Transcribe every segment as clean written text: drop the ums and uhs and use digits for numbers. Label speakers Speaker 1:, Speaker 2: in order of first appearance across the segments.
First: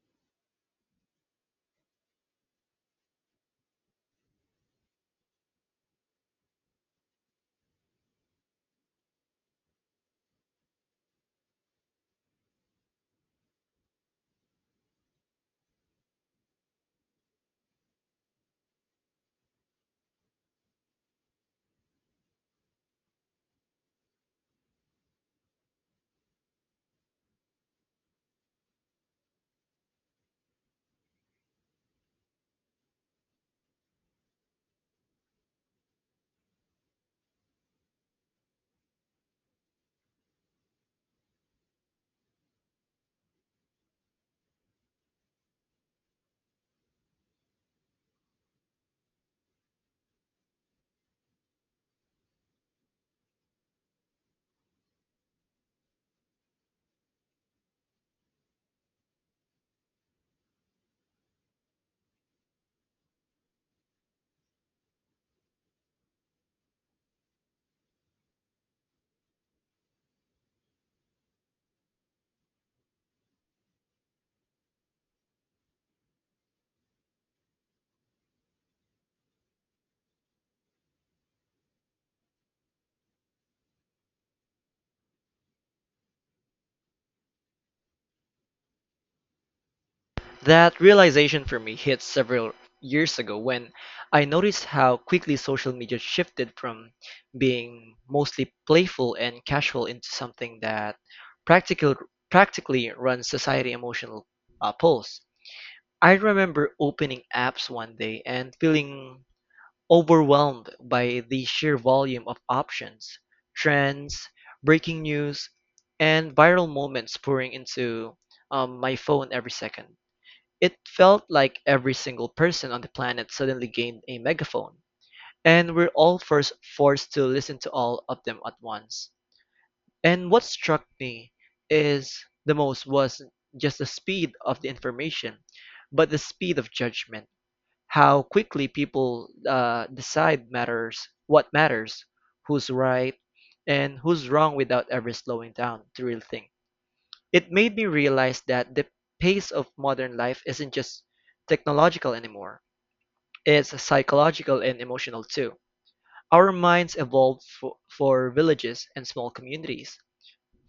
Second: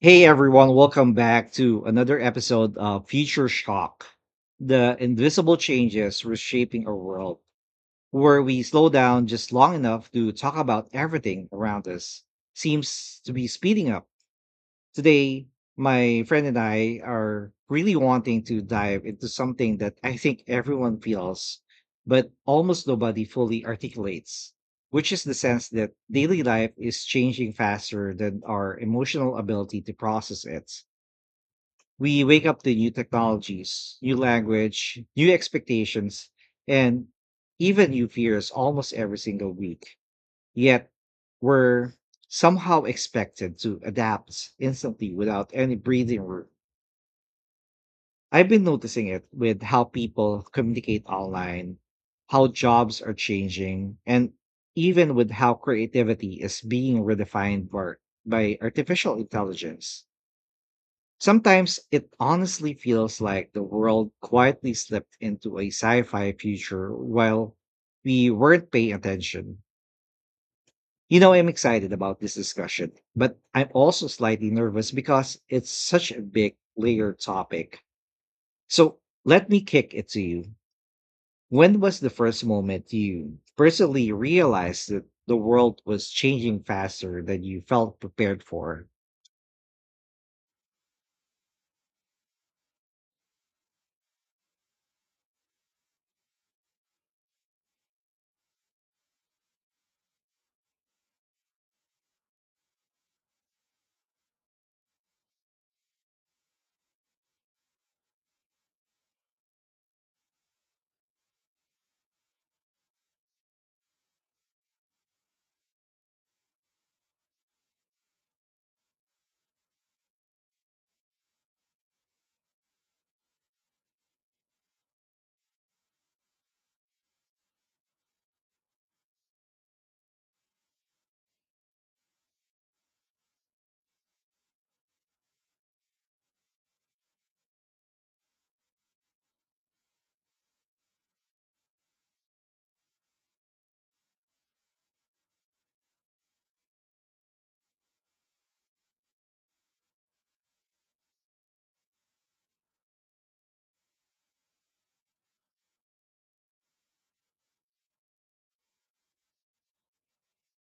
Speaker 1: Hey everyone, welcome back to another episode of Future Shock, the invisible changes reshaping our world, where we slow down just long enough to talk about everything around us. Seems to be speeding up. Today, my friend and I are really wanting to dive into something that I think everyone feels, but almost nobody fully articulates, which is the sense that daily life is changing faster than our emotional ability to process it. We wake up to new technologies, new language, new expectations, and even new fears almost every single week. Yet we're somehow expected to adapt instantly without any breathing room. I've been noticing it with how people communicate online, how jobs are changing, and even with how creativity is being redefined by artificial intelligence. Sometimes it honestly feels like the world quietly slipped into a sci fi future while we weren't paying attention. You know, I'm excited about this discussion, but I'm also slightly nervous because it's such a big, layered topic. So let me kick it to you. When was the first moment you personally realized that the world was changing faster than you felt prepared for?
Speaker 2: That realization for me hit several years ago when I noticed how quickly social media shifted from being mostly playful and casual into something that practical, practically runs society emotional pulse. I remember opening apps one day and feeling overwhelmed by the sheer volume of options, trends, breaking news, and viral moments pouring into my phone every second. It felt like every single person on the planet suddenly gained a megaphone, and we're all first forced to listen to all of them at once. And what struck me is the most was just the speed of the information, but the speed of judgment. How quickly people decide matters, what matters, who's right, and who's wrong without ever slowing down to really think. It made me realize that the pace of modern life isn't just technological anymore. It's psychological and emotional too. Our minds evolved for villages and small communities,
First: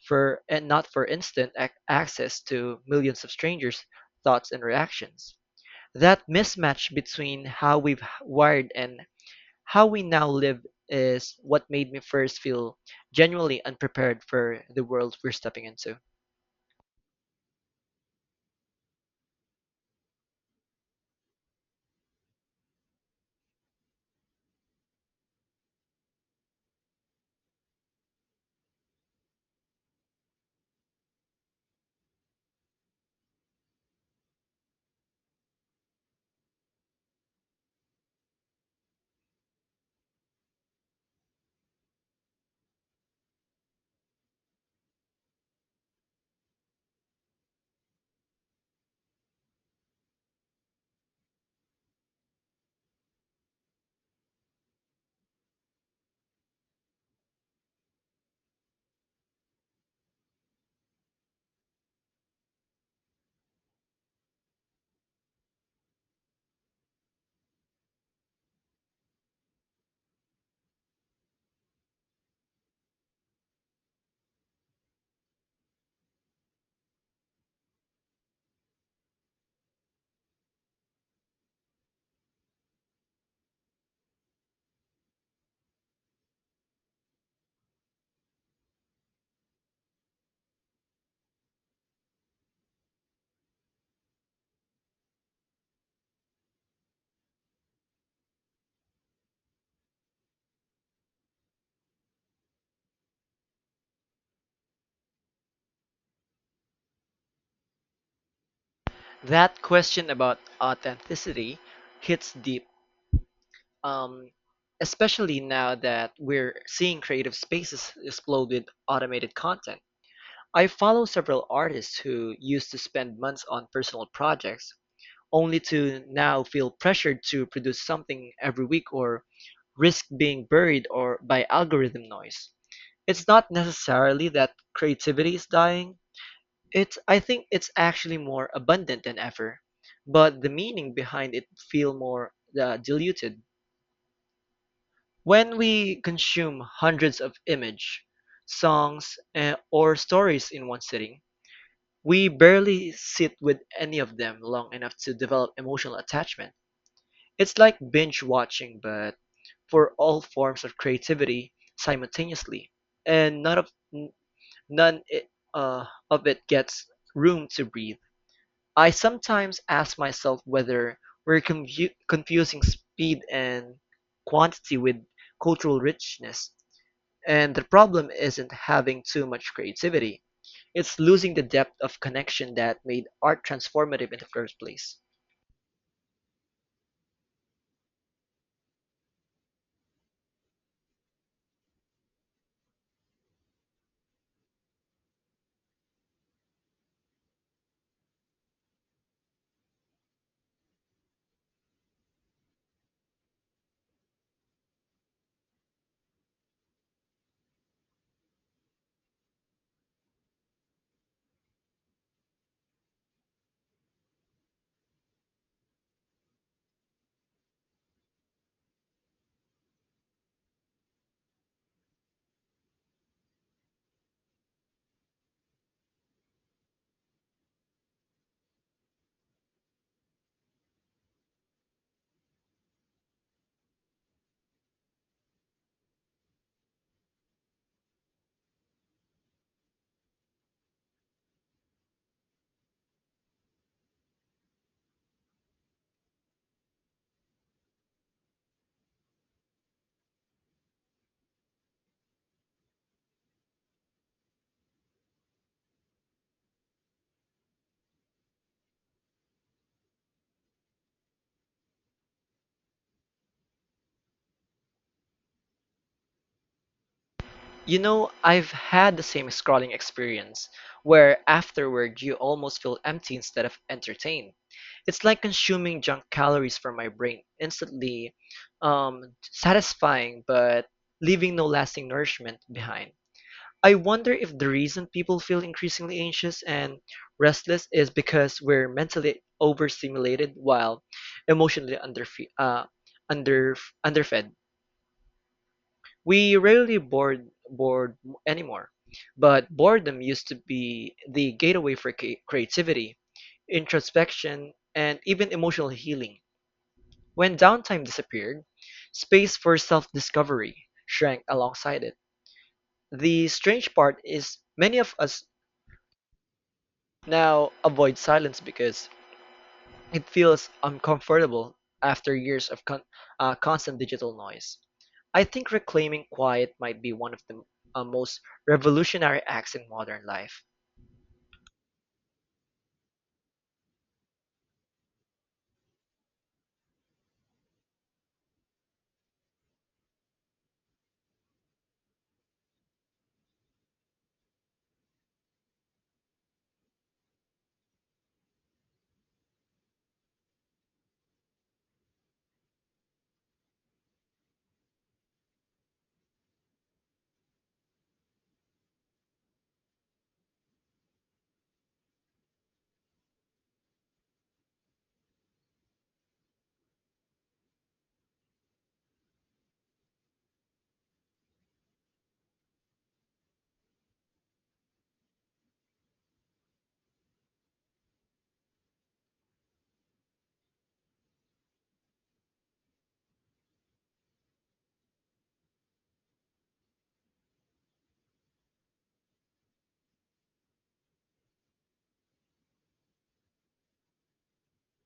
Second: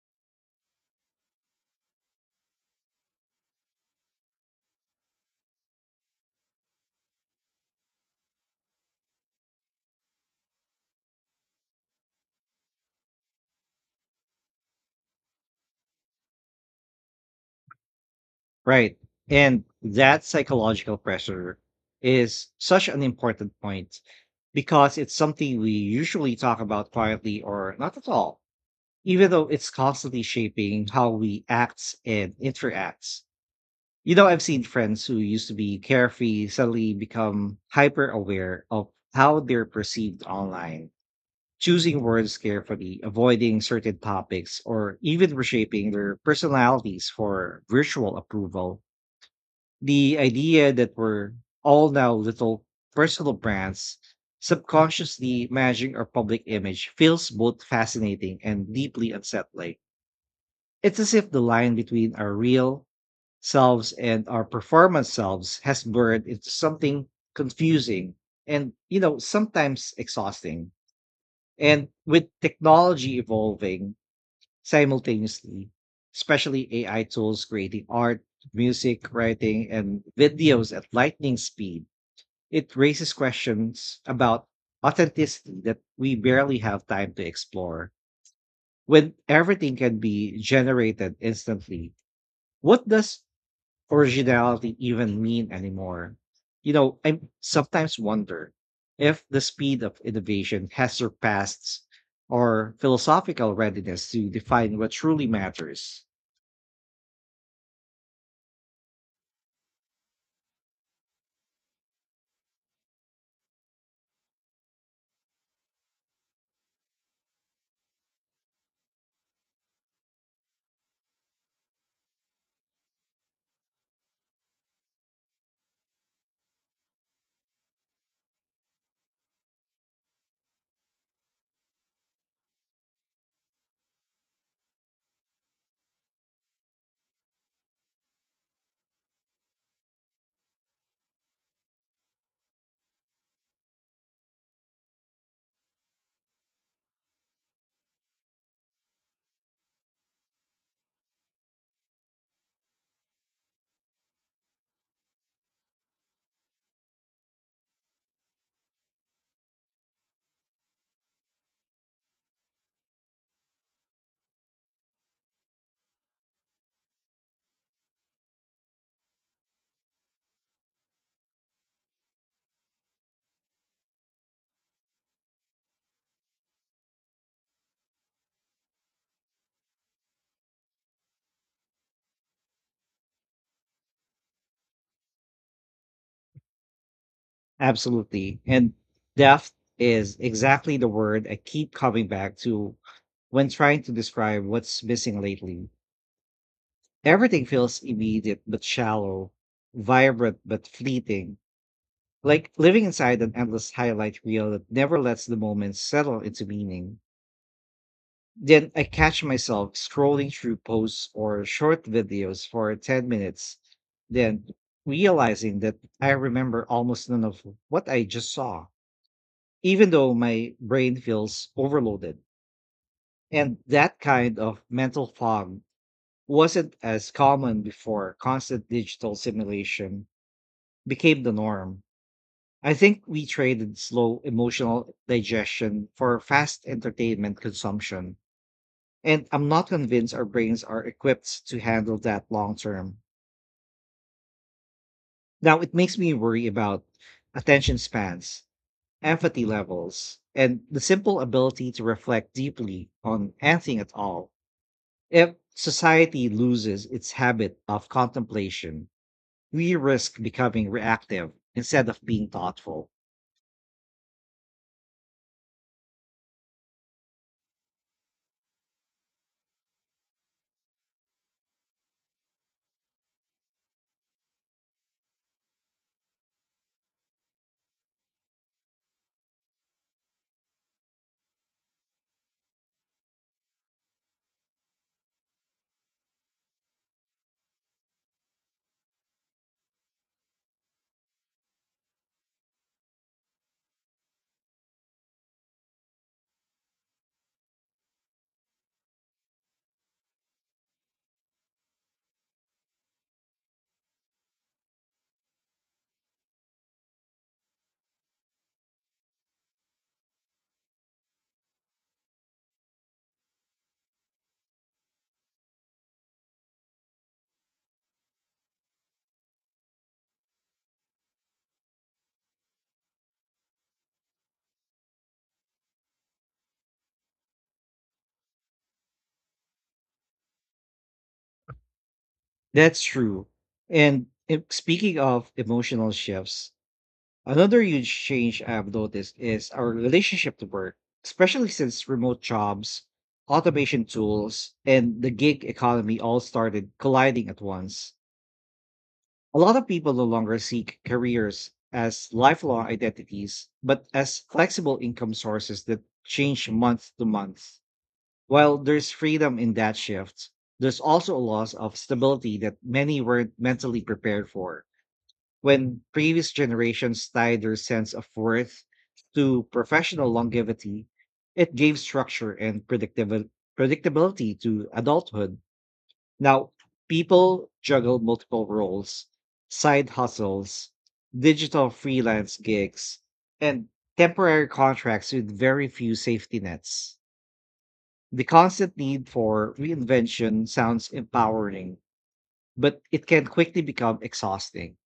Speaker 2: for and not for instant access to millions of strangers' thoughts and reactions. That mismatch between how we've wired and how we now live is what made me first feel genuinely unprepared for the world we're stepping into.
Speaker 1: Right. And that psychological pressure is such an important point because it's something we usually talk about quietly or not at all, even though it's constantly shaping how we act and interacts. You know, I've seen friends who used to be carefree suddenly become hyper aware of how they're perceived online, choosing words carefully, avoiding certain topics, or even reshaping their personalities for virtual approval. The idea that we're all now little personal brands subconsciously managing our public image feels both fascinating and deeply unsettling. It's as if the line between our real selves and our performance selves has blurred into something confusing and, you know, sometimes exhausting. And with technology evolving simultaneously, especially AI tools creating art, music, writing, and videos at lightning speed, it raises questions about authenticity that we barely have time to explore. When everything can be generated instantly, what does originality even mean anymore? You know, I sometimes wonder if the speed of innovation has surpassed our philosophical readiness to define what truly matters.
Speaker 2: That question about authenticity hits deep, um, especially now that we're seeing creative spaces explode with automated content. I follow several artists who used to spend months on personal projects only to now feel pressured to produce something every week or risk being buried or by algorithm noise. It's not necessarily that creativity is dying. It's I think it's actually more abundant than ever, but the meaning behind it feel more diluted. When we consume hundreds of image, songs, or stories in one sitting, we barely sit with any of them long enough to develop emotional attachment. It's like binge watching but for all forms of creativity simultaneously, and n- none of it gets room to breathe. I sometimes ask myself whether we're confusing speed and quantity with cultural richness, and the problem isn't having too much creativity. It's losing the depth of connection that made art transformative in the first place.
Speaker 1: Absolutely. And depth is exactly the word I keep coming back to when trying to describe what's missing lately. Everything feels immediate but shallow, vibrant but fleeting, like living inside an endless highlight reel that never lets the moment settle into meaning. Then I catch myself scrolling through posts or short videos for 10 minutes, then realizing that I remember almost none of what I just saw even though my brain feels overloaded. And that kind of mental fog wasn't as common before constant digital simulation became the norm. I think we traded slow emotional digestion for fast entertainment consumption. And I'm not convinced our brains are equipped to handle that long term. Now, it makes me worry about attention spans, empathy levels, and the simple ability to reflect deeply on anything at all. If society loses its habit of contemplation, we risk becoming reactive instead of being thoughtful.
Speaker 2: You know, I've had the same scrolling experience, where afterward you almost feel empty instead of entertained. It's like consuming junk calories for my brain, instantly satisfying but leaving no lasting nourishment behind. I wonder if the reason people feel increasingly anxious and restless is because we're mentally overstimulated while emotionally under underfed. We rarely board anymore, but boredom used to be the gateway for creativity, introspection, and even emotional healing. When downtime disappeared, space for self-discovery shrank alongside it. The strange part is many of us now avoid silence because it feels uncomfortable after years of constant digital noise. I think reclaiming quiet might be one of the most revolutionary acts in modern life.
Speaker 1: That's true. And, if, speaking of emotional shifts, another huge change I've noticed is our relationship to work, especially since remote jobs, automation tools, and the gig economy all started colliding at once. A lot of people no longer seek careers as lifelong identities, but as flexible income sources that change month to month. While there's freedom in that shift, there's also a loss of stability that many weren't mentally prepared for. When previous generations tied their sense of worth to professional longevity, it gave structure and predictability to adulthood. Now, people juggle multiple roles, side hustles, digital freelance gigs, and temporary contracts with very few safety nets. The constant need for reinvention sounds empowering, but it can quickly become exhausting.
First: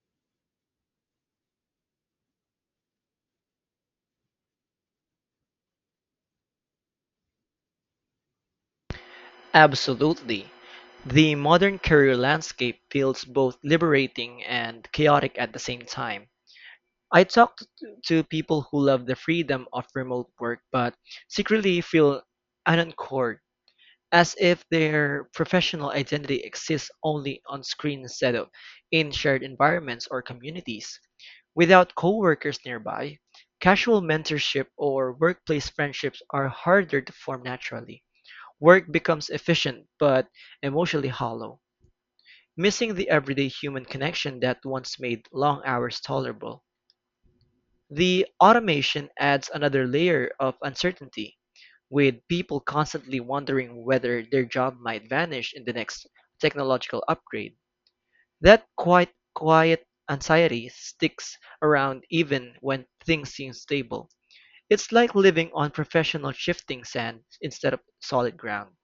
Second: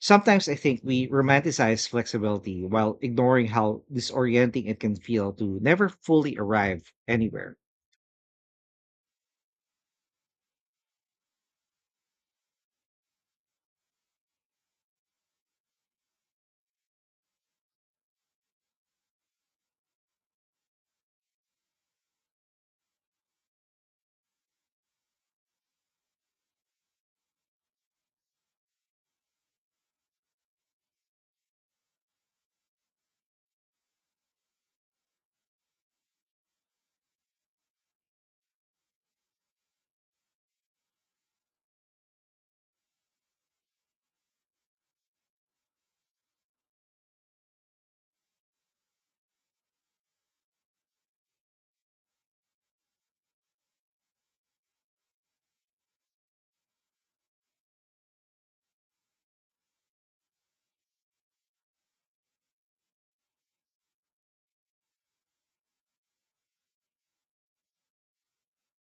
Speaker 1: Sometimes I think we romanticize flexibility while ignoring how disorienting it can feel to never fully arrive anywhere.
Speaker 2: Absolutely. The modern career landscape feels both liberating and chaotic at the same time. I talk to people who love the freedom of remote work but secretly feel unanchored, as if their professional identity exists only on-screen instead of in shared environments or communities. Without coworkers nearby, casual mentorship or workplace friendships are harder to form naturally. Work becomes efficient but emotionally hollow, missing the everyday human connection that once made long hours tolerable. The automation adds another layer of uncertainty, with people constantly wondering whether their job might vanish in the next technological upgrade. That quite quiet anxiety sticks around even when things seem stable. It's like living on professional shifting sand instead of solid ground.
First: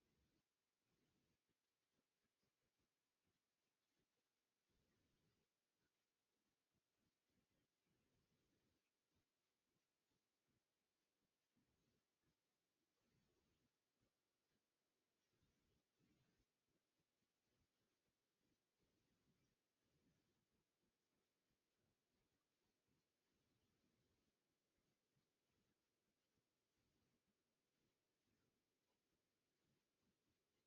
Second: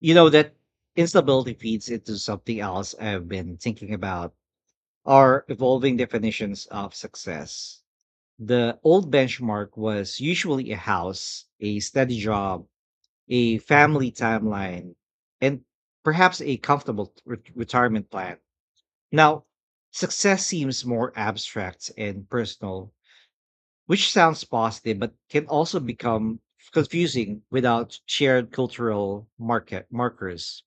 Speaker 1: You know, that instability feeds into something else I've been thinking about: are evolving definitions of success. The old benchmark was usually a house, a steady job, a family timeline, and perhaps a comfortable retirement plan. Now, success seems more abstract and personal, which sounds positive but can also become confusing without shared cultural market markers.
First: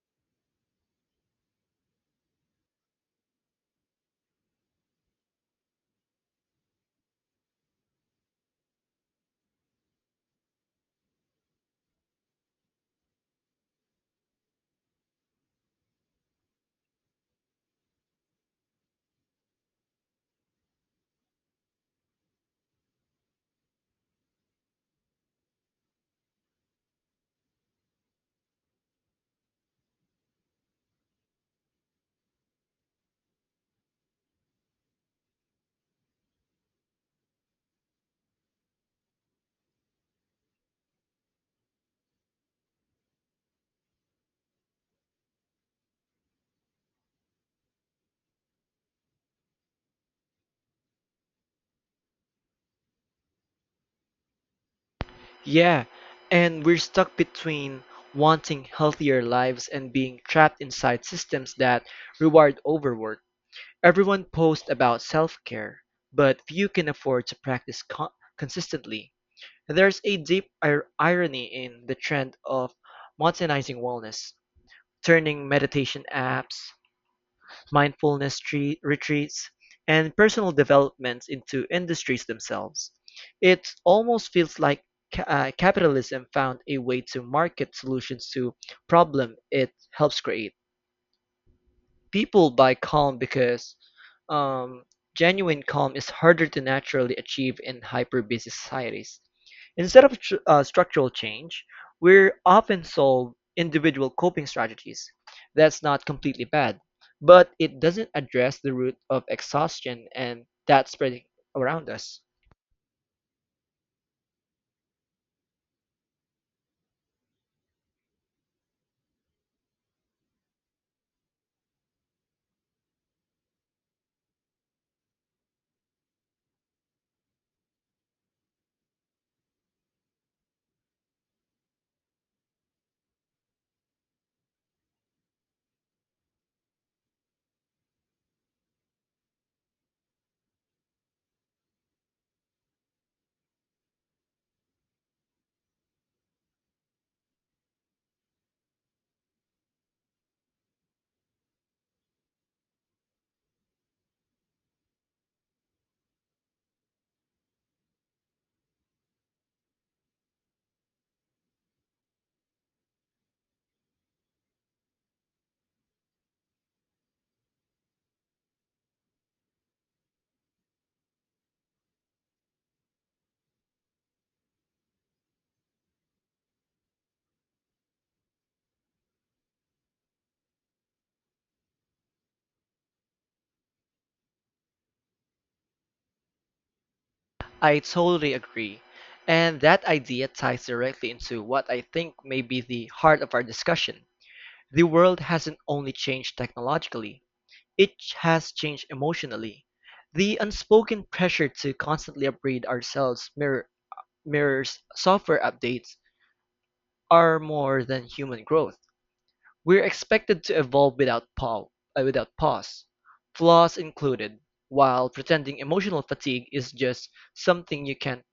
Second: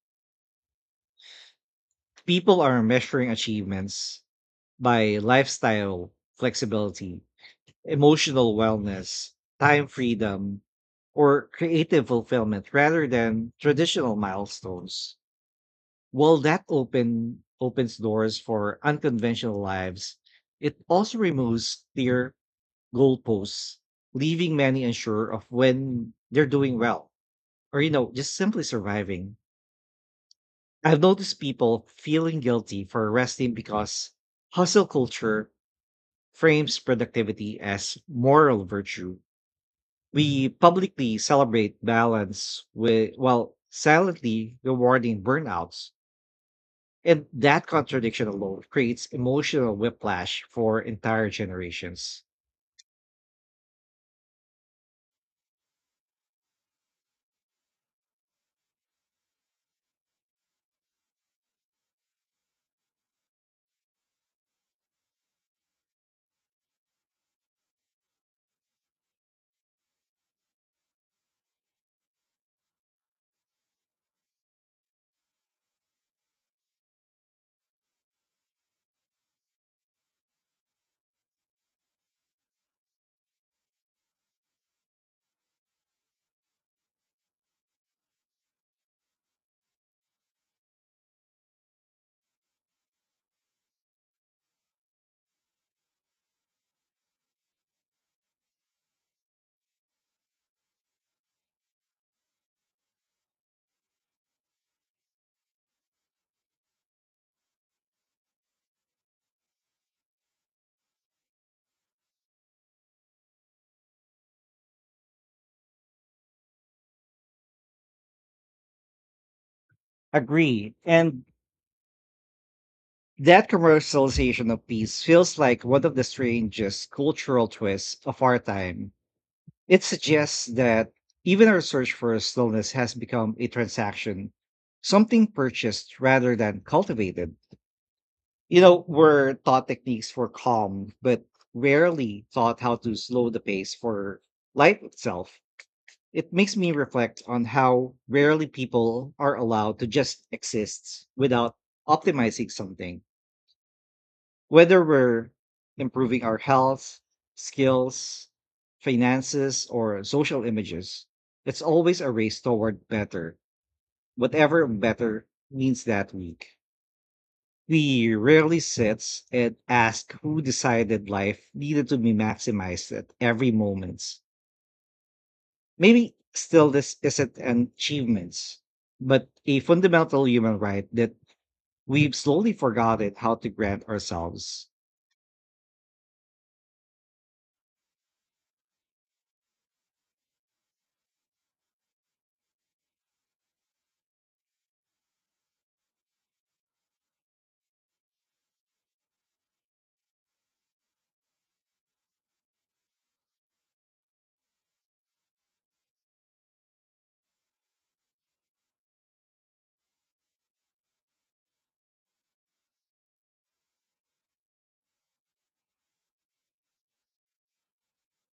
Speaker 1: People are measuring achievements by lifestyle flexibility, emotional wellness, time freedom, or creative fulfillment rather than traditional milestones. While that open opens doors for unconventional lives, it also removes clear goalposts, leaving many unsure of when they're doing well or, you know, just simply surviving. I've noticed people feeling guilty for resting because hustle culture frames productivity as moral virtue. We publicly celebrate balance with, while silently rewarding burnouts. And that contradiction alone creates emotional whiplash for entire generations.
Speaker 2: Yeah, and we're stuck between wanting healthier lives and being trapped inside systems that reward overwork. Everyone posts about self-care, but few can afford to practice consistently. There's a deep irony in the trend of modernizing wellness, turning meditation apps, mindfulness retreats, and personal developments into industries themselves. It almost feels like capitalism found a way to market solutions to problem it helps create. People buy calm because um, genuine calm is harder to naturally achieve in hyper-busy societies. Instead of structural change, we're often sold individual coping strategies. That's not completely bad, but it doesn't address the root of exhaustion and that spreading around us.
Speaker 1: Agree. And that commercialization of peace feels like one of the strangest cultural twists of our time. It suggests that even our search for stillness has become a transaction, something purchased rather than cultivated. You know, we're taught techniques for calm, but rarely taught how to slow the pace for life itself. It makes me reflect on how rarely people are allowed to just exist without optimizing something, whether we're improving our health, skills, finances, or social images. It's always a race toward better, whatever better means that week. We rarely sits and ask who decided life needed to be maximized at every moment. Maybe still this isn't an achievement, but a fundamental human right that we've slowly forgotten how to grant ourselves.
Speaker 2: I totally agree. And that idea ties directly into what I think may be the heart of our discussion. The world hasn't only changed technologically, it has changed emotionally; the unspoken pressure to constantly upgrade ourselves mirrors software updates are more than human growth. We're expected to evolve without without pause, flaws included, while pretending emotional fatigue is just something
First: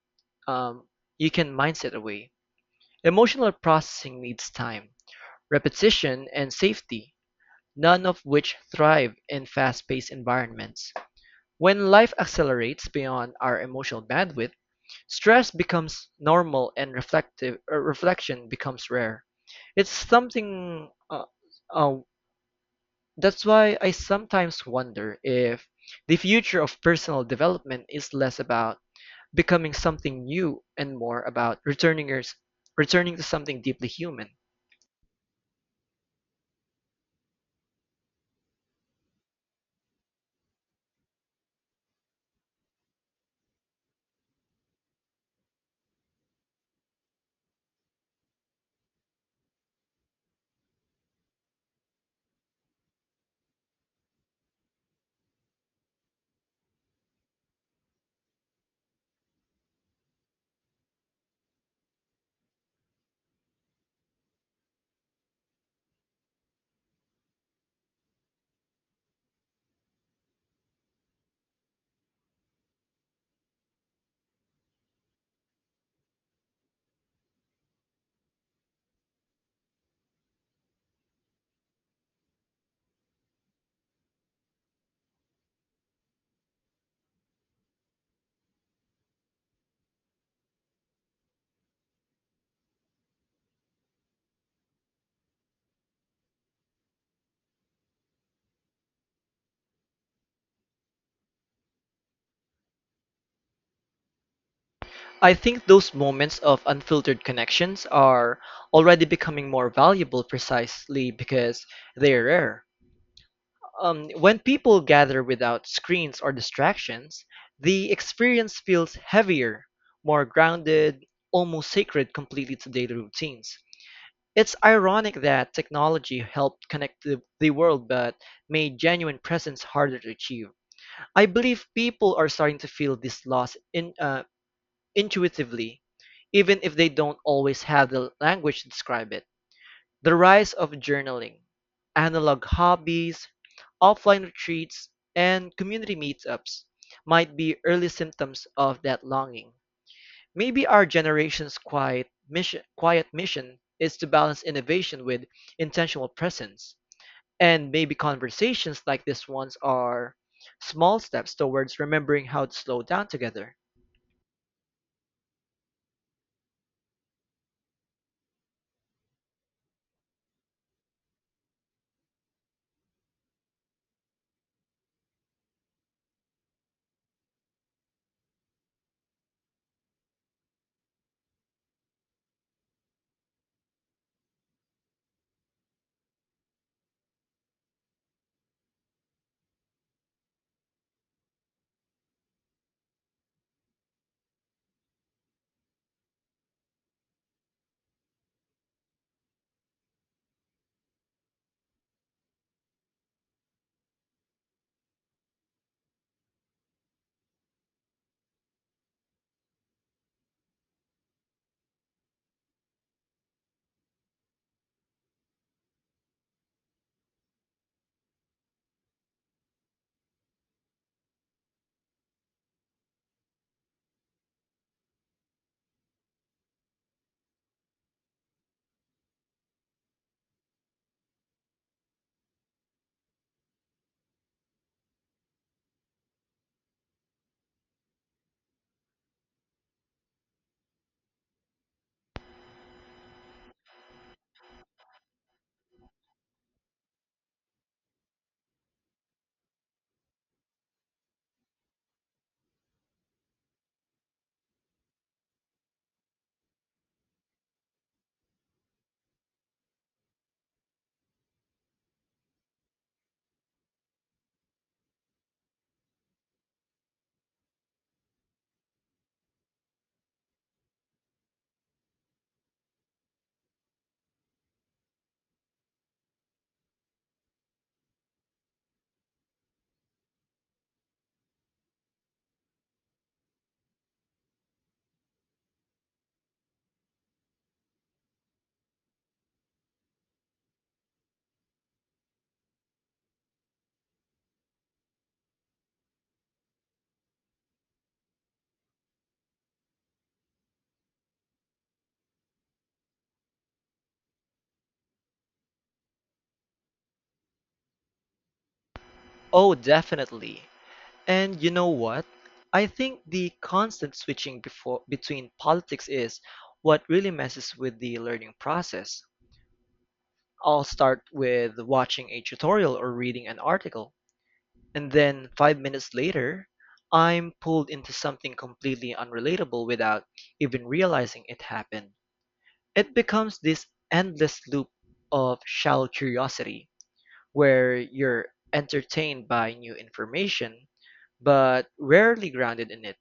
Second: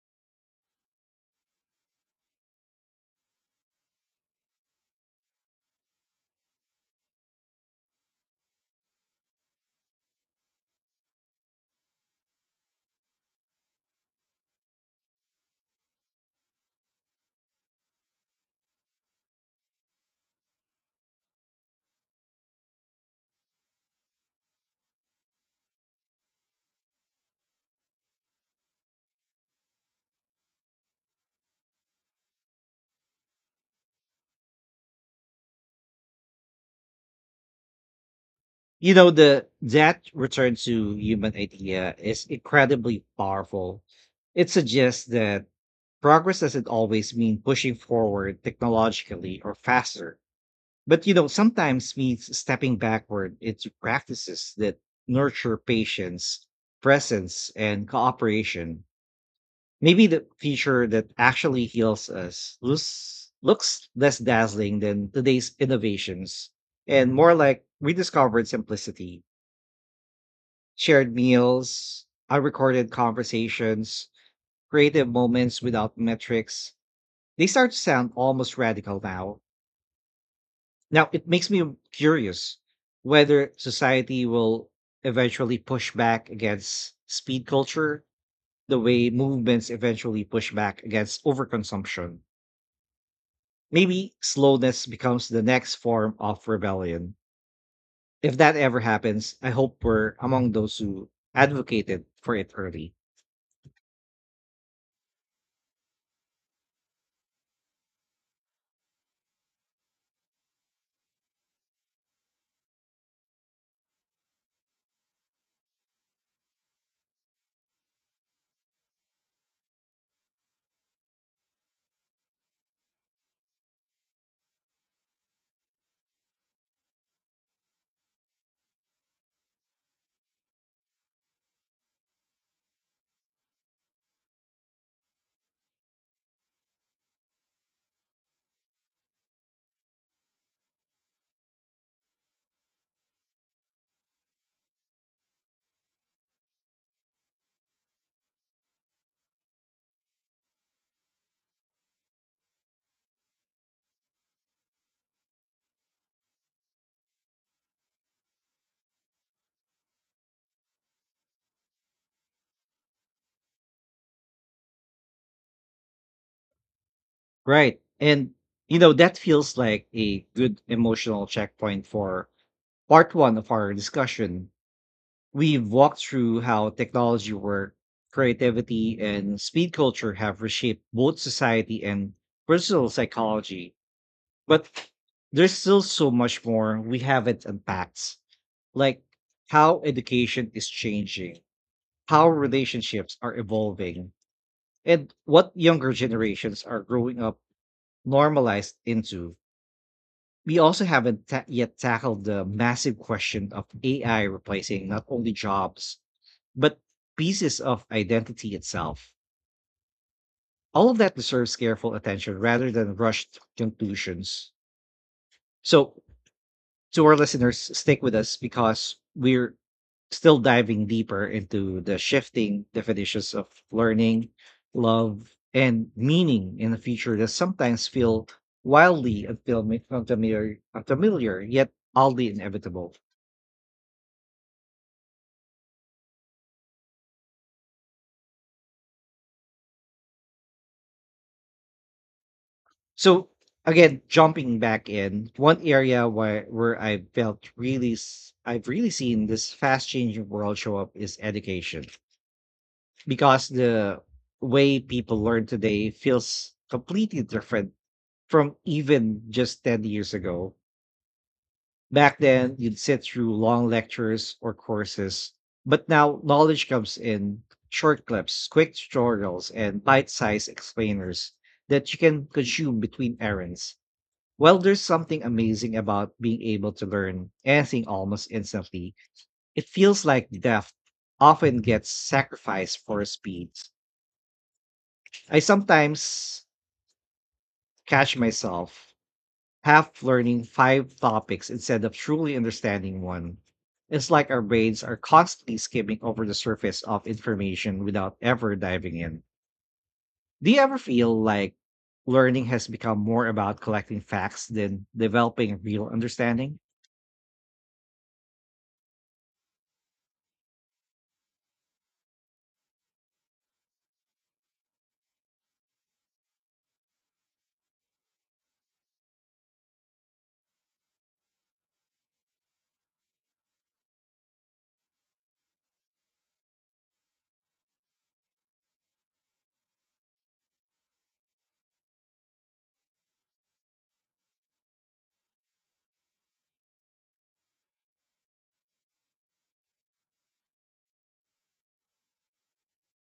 Speaker 2: um, you can mindset away. Emotional processing needs time, repetition, and safety, none of which thrive in fast-paced environments. When life accelerates beyond our emotional bandwidth, stress becomes normal and reflective reflection becomes rare. It's something uh, that's why I sometimes wonder if the future of personal development is less about becoming something new and more about returning to something deeply human.
Speaker 1: You know, the that return to human idea is incredibly powerful. It suggests that progress doesn't always mean pushing forward technologically or faster. But, you know, sometimes means stepping backward into practices that nurture patience, presence, and cooperation. Maybe the future that actually heals us looks less dazzling than today's innovations and more like rediscovered simplicity, shared meals, unrecorded conversations, creative moments without metrics. They start to sound almost radical now. Now, it makes me curious whether society will eventually push back against speed culture the way movements eventually push back against overconsumption. Maybe slowness becomes the next form of rebellion. If that ever happens, I hope we're among those who advocated for it early.
Speaker 2: I think those moments of unfiltered connections are already becoming more valuable precisely because they're rare. When people gather without screens or distractions, the experience feels heavier, more grounded, almost sacred completely to daily routines. It's ironic that technology helped connect the world but made genuine presence harder to achieve. I believe people are starting to feel this loss intuitively, even if they don't always have the language to describe it. The rise of journaling, analog hobbies, offline retreats, and community meetups might be early symptoms of that longing. Maybe our generation's quiet mission is to balance innovation with intentional presence. And maybe conversations like this ones are small steps towards remembering how to slow down together.
Speaker 1: Right. And, you know, that feels like a good emotional checkpoint for part one of our discussion. We've walked through how technology work, creativity, and speed culture have reshaped both society and personal psychology. But there's still so much more we haven't unpacked, like how education is changing, how relationships are evolving, and what younger generations are growing up normalized into. We also haven't ta- yet tackled the massive question of AI replacing not only jobs, but pieces of identity itself. All of that deserves careful attention rather than rushed conclusions. So, to our listeners, stick with us because we're still diving deeper into the shifting definitions of learning, love, and meaning in a future that sometimes feel wildly unfamiliar yet oddly inevitable. So again, jumping back in, one area where I felt I've really seen this fast changing world show up is education because the way people learn today feels completely different from even just 10 years ago. Back then, you'd sit through long lectures or courses, but now knowledge comes in short clips, quick tutorials, and bite-sized explainers that you can consume between errands. Well, there's something amazing about being able to learn anything almost instantly. It feels like depth often gets sacrificed for speed. I sometimes catch myself half learning five topics instead of truly understanding one. It's like our brains are constantly skimming over the surface of information without ever diving in. Do you ever feel like learning has become more about collecting facts than developing real understanding?
Speaker 2: Oh, definitely. And you know what? I think the constant switching before, between politics is what really messes with the learning process. I'll start with watching a tutorial or reading an article, and then 5 minutes later, I'm pulled into something completely unrelatable without even realizing it happened. It becomes this endless loop of shallow curiosity where you're entertained by new information but rarely grounded in it.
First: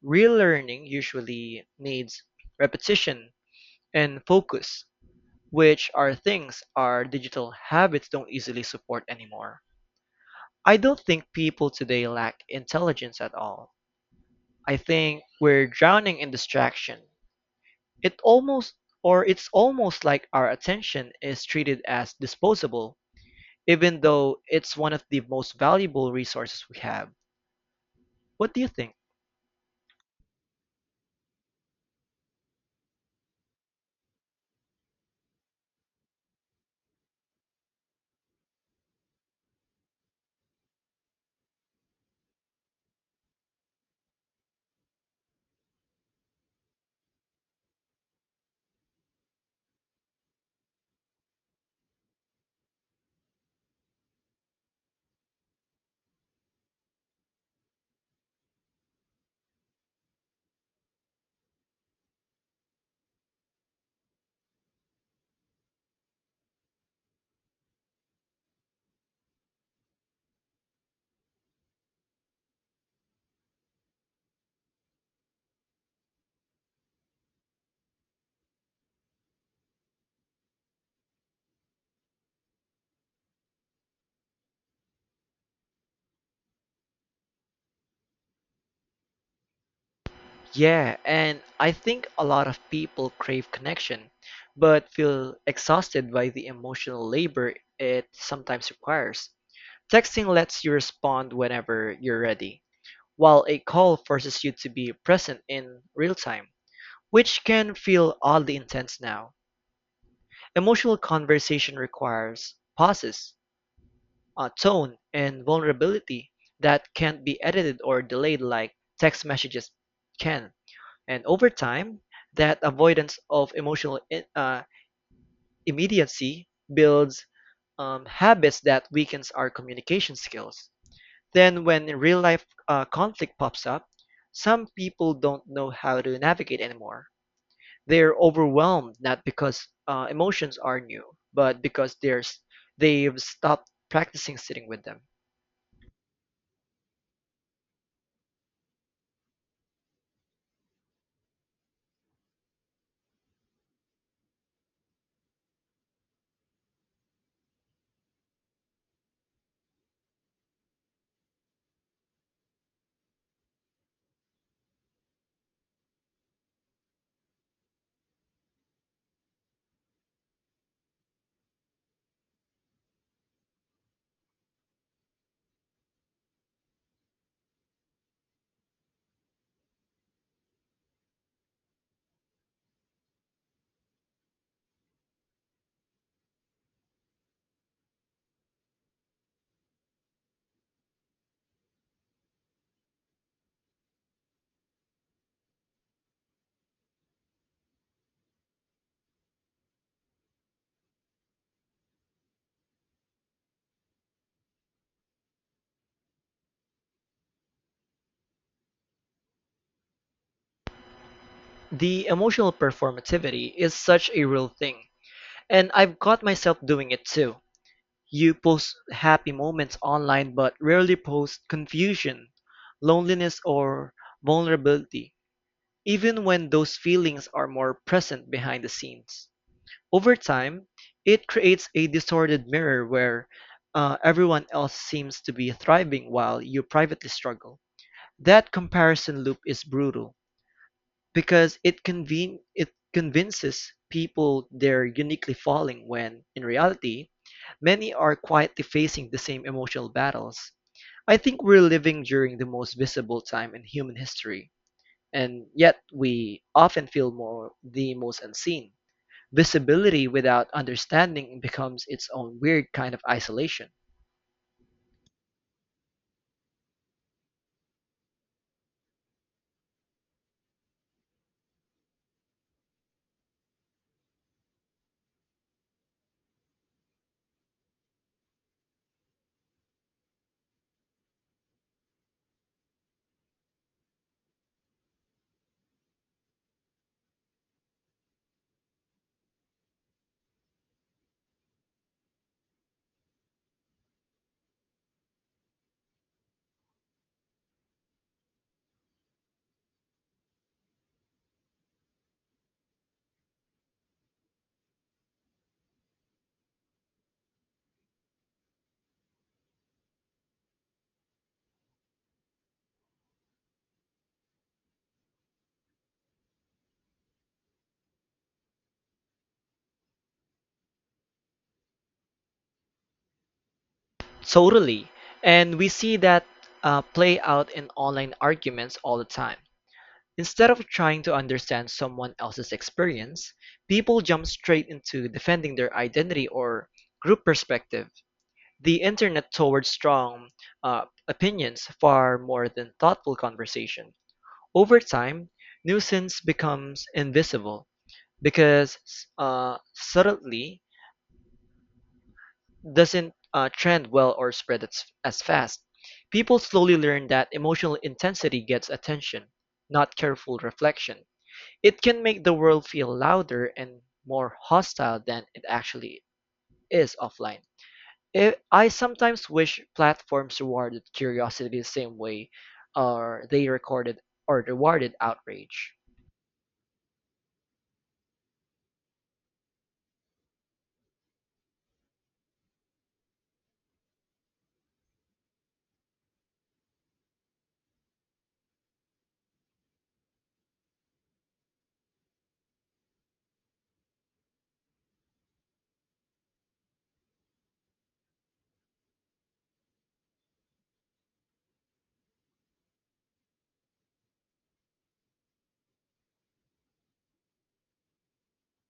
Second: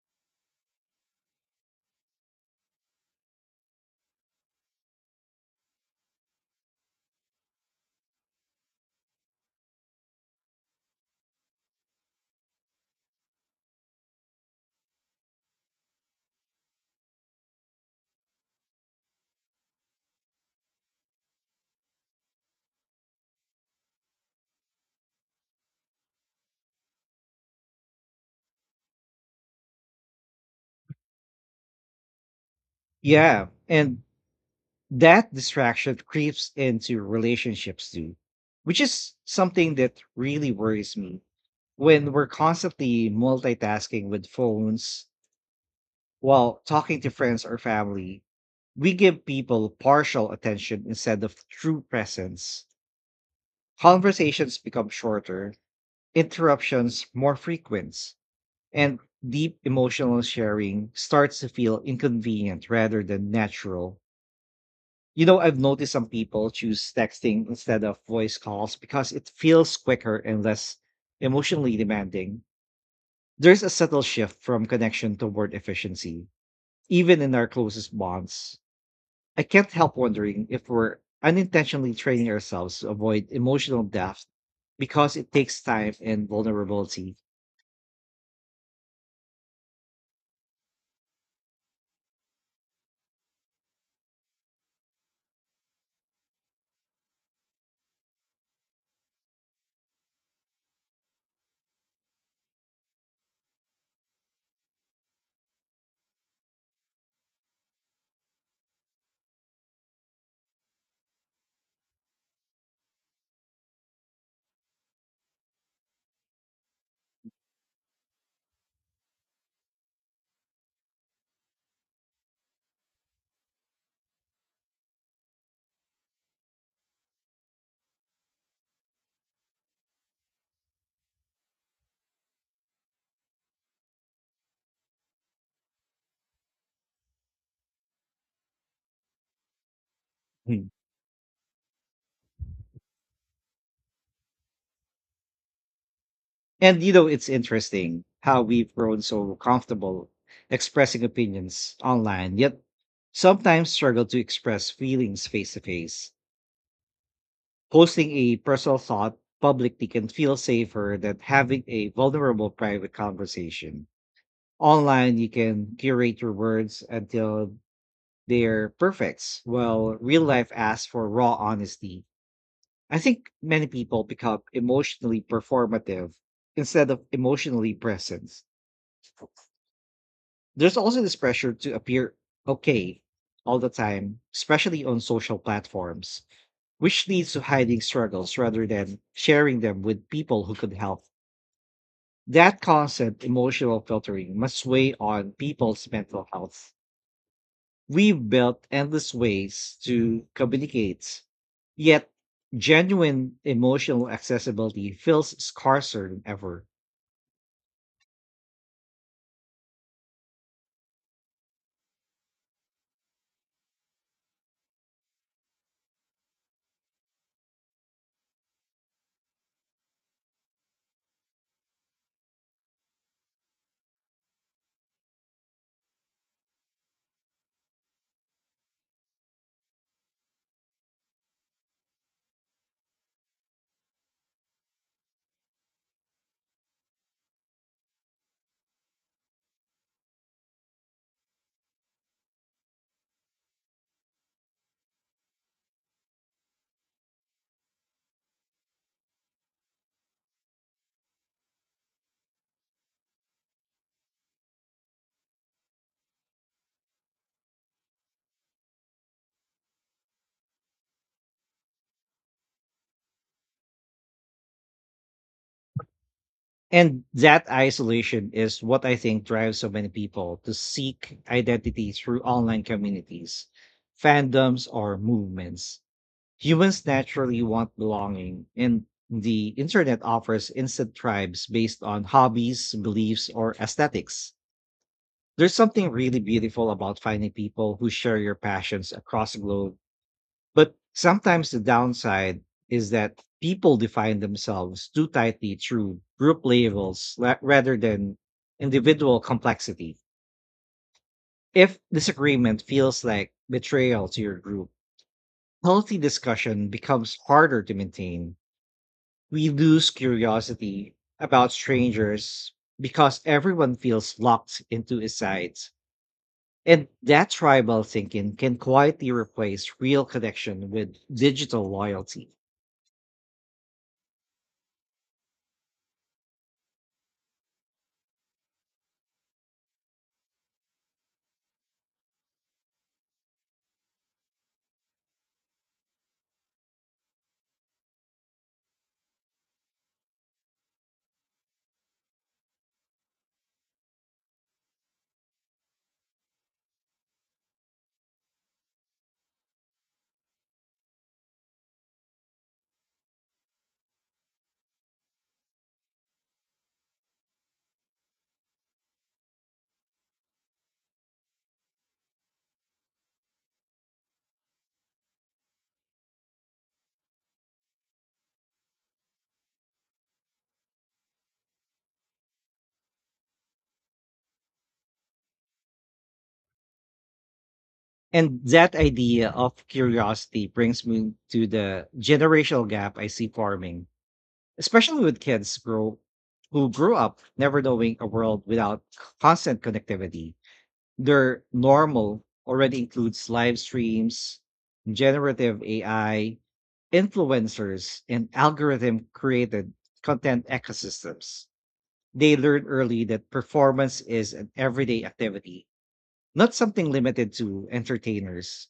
Speaker 2: Real learning usually needs repetition and focus, which are things our digital habits don't easily support anymore. I don't think people today lack intelligence at all. I think we're drowning in distraction. It almost it's almost like our attention is treated as disposable, even though it's one of the most valuable resources we have. What do you think?
Speaker 1: Yeah, and that distraction creeps into relationships too, which is something that really worries me. When we're constantly multitasking with phones while talking to friends or family, we give people partial attention instead of true presence. Conversations become shorter, interruptions more frequent, and deep emotional sharing starts to feel inconvenient rather than natural. You know, I've noticed some people choose texting instead of voice calls because it feels quicker and less emotionally demanding. There's a subtle shift from connection toward efficiency, even in our closest bonds. I can't help wondering if we're unintentionally training ourselves to avoid emotional depth because it takes time and vulnerability.
Speaker 2: Yeah, and I think a lot of people crave connection, but feel exhausted by the emotional labor it sometimes requires. Texting lets you respond whenever you're ready, while a call forces you to be present in real time, which can feel oddly intense now. Emotional conversation requires pauses, a tone, and vulnerability that can't be edited or delayed like text messages can. And over time, that avoidance of emotional uh, immediacy builds habits that weakens our communication skills. Then, when real life conflict pops up, some people don't know how to navigate anymore. They are overwhelmed not because emotions
Speaker 1: Hmm.
Speaker 2: are new, but because they've stopped practicing sitting with them.
Speaker 1: And, you know, it's interesting how we've grown so comfortable expressing opinions online, yet sometimes struggle to express feelings face to face. Posting a personal thought publicly can feel safer than having a vulnerable private conversation. Online, you can curate your words until they're perfect, while real life asks for raw honesty. I think many people become emotionally performative instead of emotionally present. There's also this pressure to appear okay all the time, especially on social platforms, which leads to hiding struggles rather than sharing them with people who could help. That constant emotional filtering must weigh on people's mental health. We've built endless ways to communicate, yet genuine emotional accessibility feels scarcer than ever.
Speaker 2: The emotional performativity is such a real thing, and I've caught myself doing it too. You post happy moments online but rarely post confusion, loneliness, or vulnerability, even when those feelings are more present behind the scenes. Over time, it creates a distorted mirror where everyone else seems to be thriving while you privately struggle. That comparison loop is brutal because it convinces people they're uniquely falling when, in reality, many are quietly facing the same emotional battles. I think we're living during the most visible time in human history, and yet we often feel more the most unseen. Visibility without understanding becomes its own weird kind of isolation.
Speaker 1: And that isolation is what I think drives so many people to seek identity through online communities, fandoms, or movements. Humans naturally want belonging, and the internet offers instant tribes based on hobbies, beliefs, or aesthetics. There's something really beautiful about finding people who share your passions across the globe, but sometimes the downside is that people define themselves too tightly through group rather than individual complexity. If disagreement feels like betrayal to your group, healthy discussion becomes harder to maintain. We lose curiosity about strangers because everyone feels locked into his sides. And that tribal thinking can quietly replace real connection with digital loyalty.
Speaker 2: Totally. And we see that play out in online arguments all the time. Instead of trying to understand someone else's experience, people jump straight into defending their identity or group perspective. The internet towards strong opinions far more than thoughtful conversation. Over time, nuisance becomes invisible because subtly doesn't trend well or spread as fast. People slowly learn that emotional intensity gets attention, not careful reflection. It can make the world feel louder and more hostile than it actually is offline. I sometimes wish platforms rewarded curiosity the same way or they recorded or rewarded outrage.
Speaker 1: And that idea of curiosity brings me to the generational gap I see forming, especially with kids grow who grew up never knowing a world without constant connectivity. Their normal already includes live streams, generative AI, influencers, and algorithm created content ecosystems. They learn early that performance is an everyday activity, not something limited to entertainers.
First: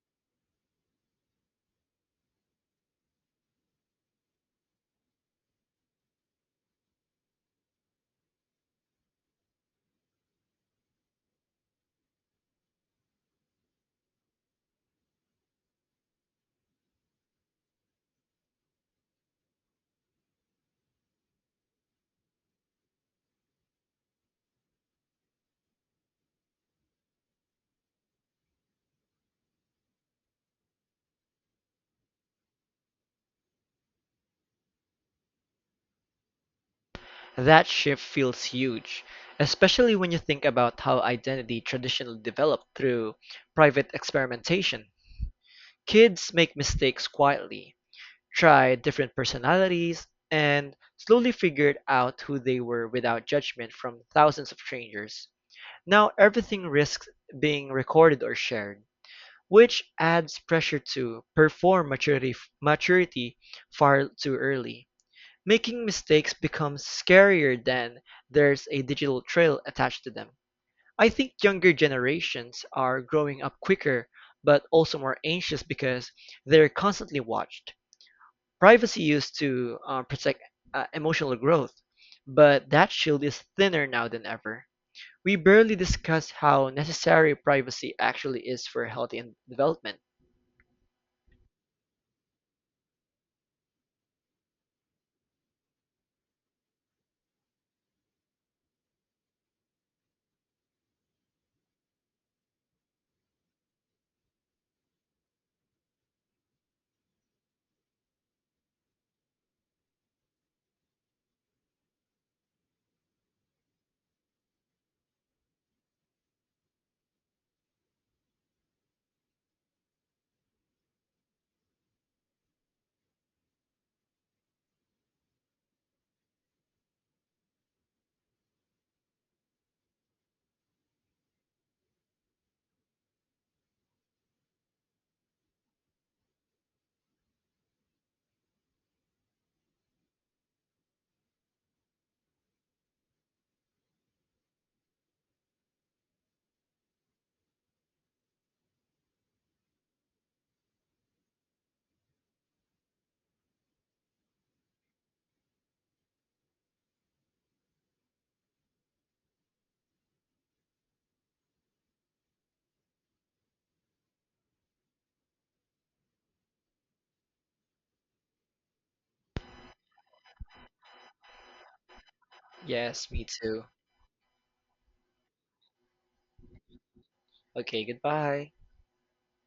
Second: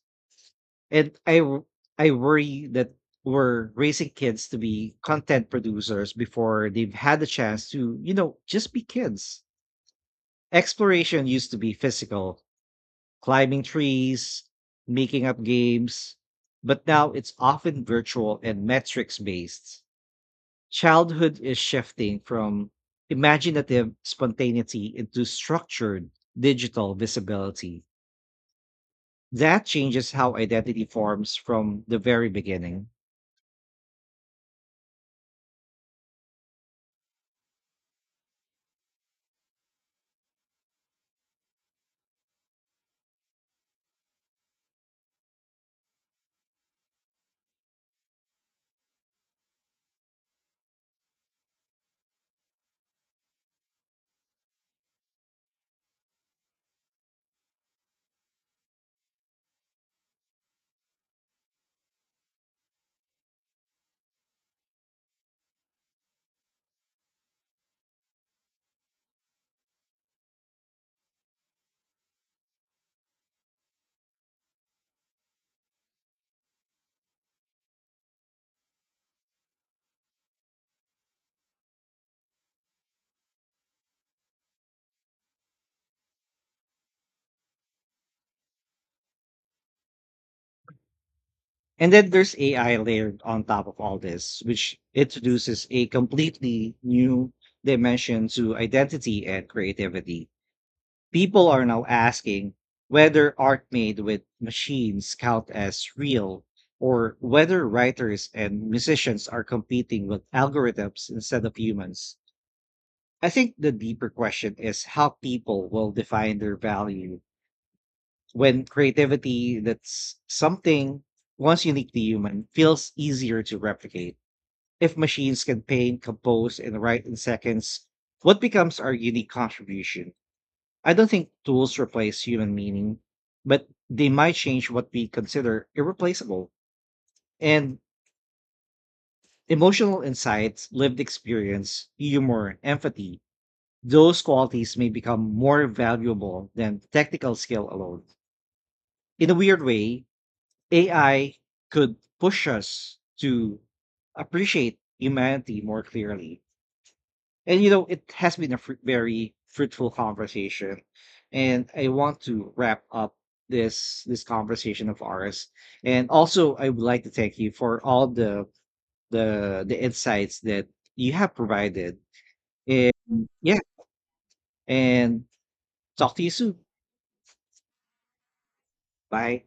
Speaker 1: And I worry that we're raising kids to be content producers before they've had the chance to, you know, just be kids. Exploration used to be physical, climbing trees, making up games, but now it's often virtual and metrics based. Childhood is shifting from imaginative spontaneity into structured digital visibility. That changes how identity forms from the very beginning.
Speaker 2: That shift feels huge, especially when you think about how identity traditionally developed through private experimentation. Kids make mistakes quietly, tried different personalities, and slowly figured out who they were without judgment from thousands of strangers. Now everything risks being recorded or shared, which adds pressure to perform maturity far too early. Making mistakes becomes scarier than there's a digital trail attached to them. I think younger generations are growing up quicker, but also more anxious because they're constantly watched. Privacy used to protect emotional growth, but that shield is thinner now than ever. We barely discuss how necessary privacy actually is for healthy and development.
Speaker 1: And then there's AI layered on top of all this, which introduces a completely new dimension to identity and creativity. People are now asking whether art made with machines count as real, or whether writers and musicians are competing with algorithms instead of humans. I think the deeper question is how people will define their value when creativity, that's something once uniquely human, feels easier to replicate. If machines can paint, compose, and write in seconds, what becomes our unique contribution? I don't think tools replace human meaning, but they might change what we consider irreplaceable. And emotional insights, lived experience, humor, empathy, those qualities may become more valuable than technical skill alone. In a weird way, AI could push us to appreciate humanity more clearly. And, you know, it has been a very fruitful conversation, and I want to wrap up this conversation of ours. And also, I would like to thank you for all the the insights that you have provided. And
Speaker 2: Yes, me
Speaker 1: yeah,
Speaker 2: too.
Speaker 1: and talk to you soon.
Speaker 2: Okay, goodbye.
Speaker 1: Bye.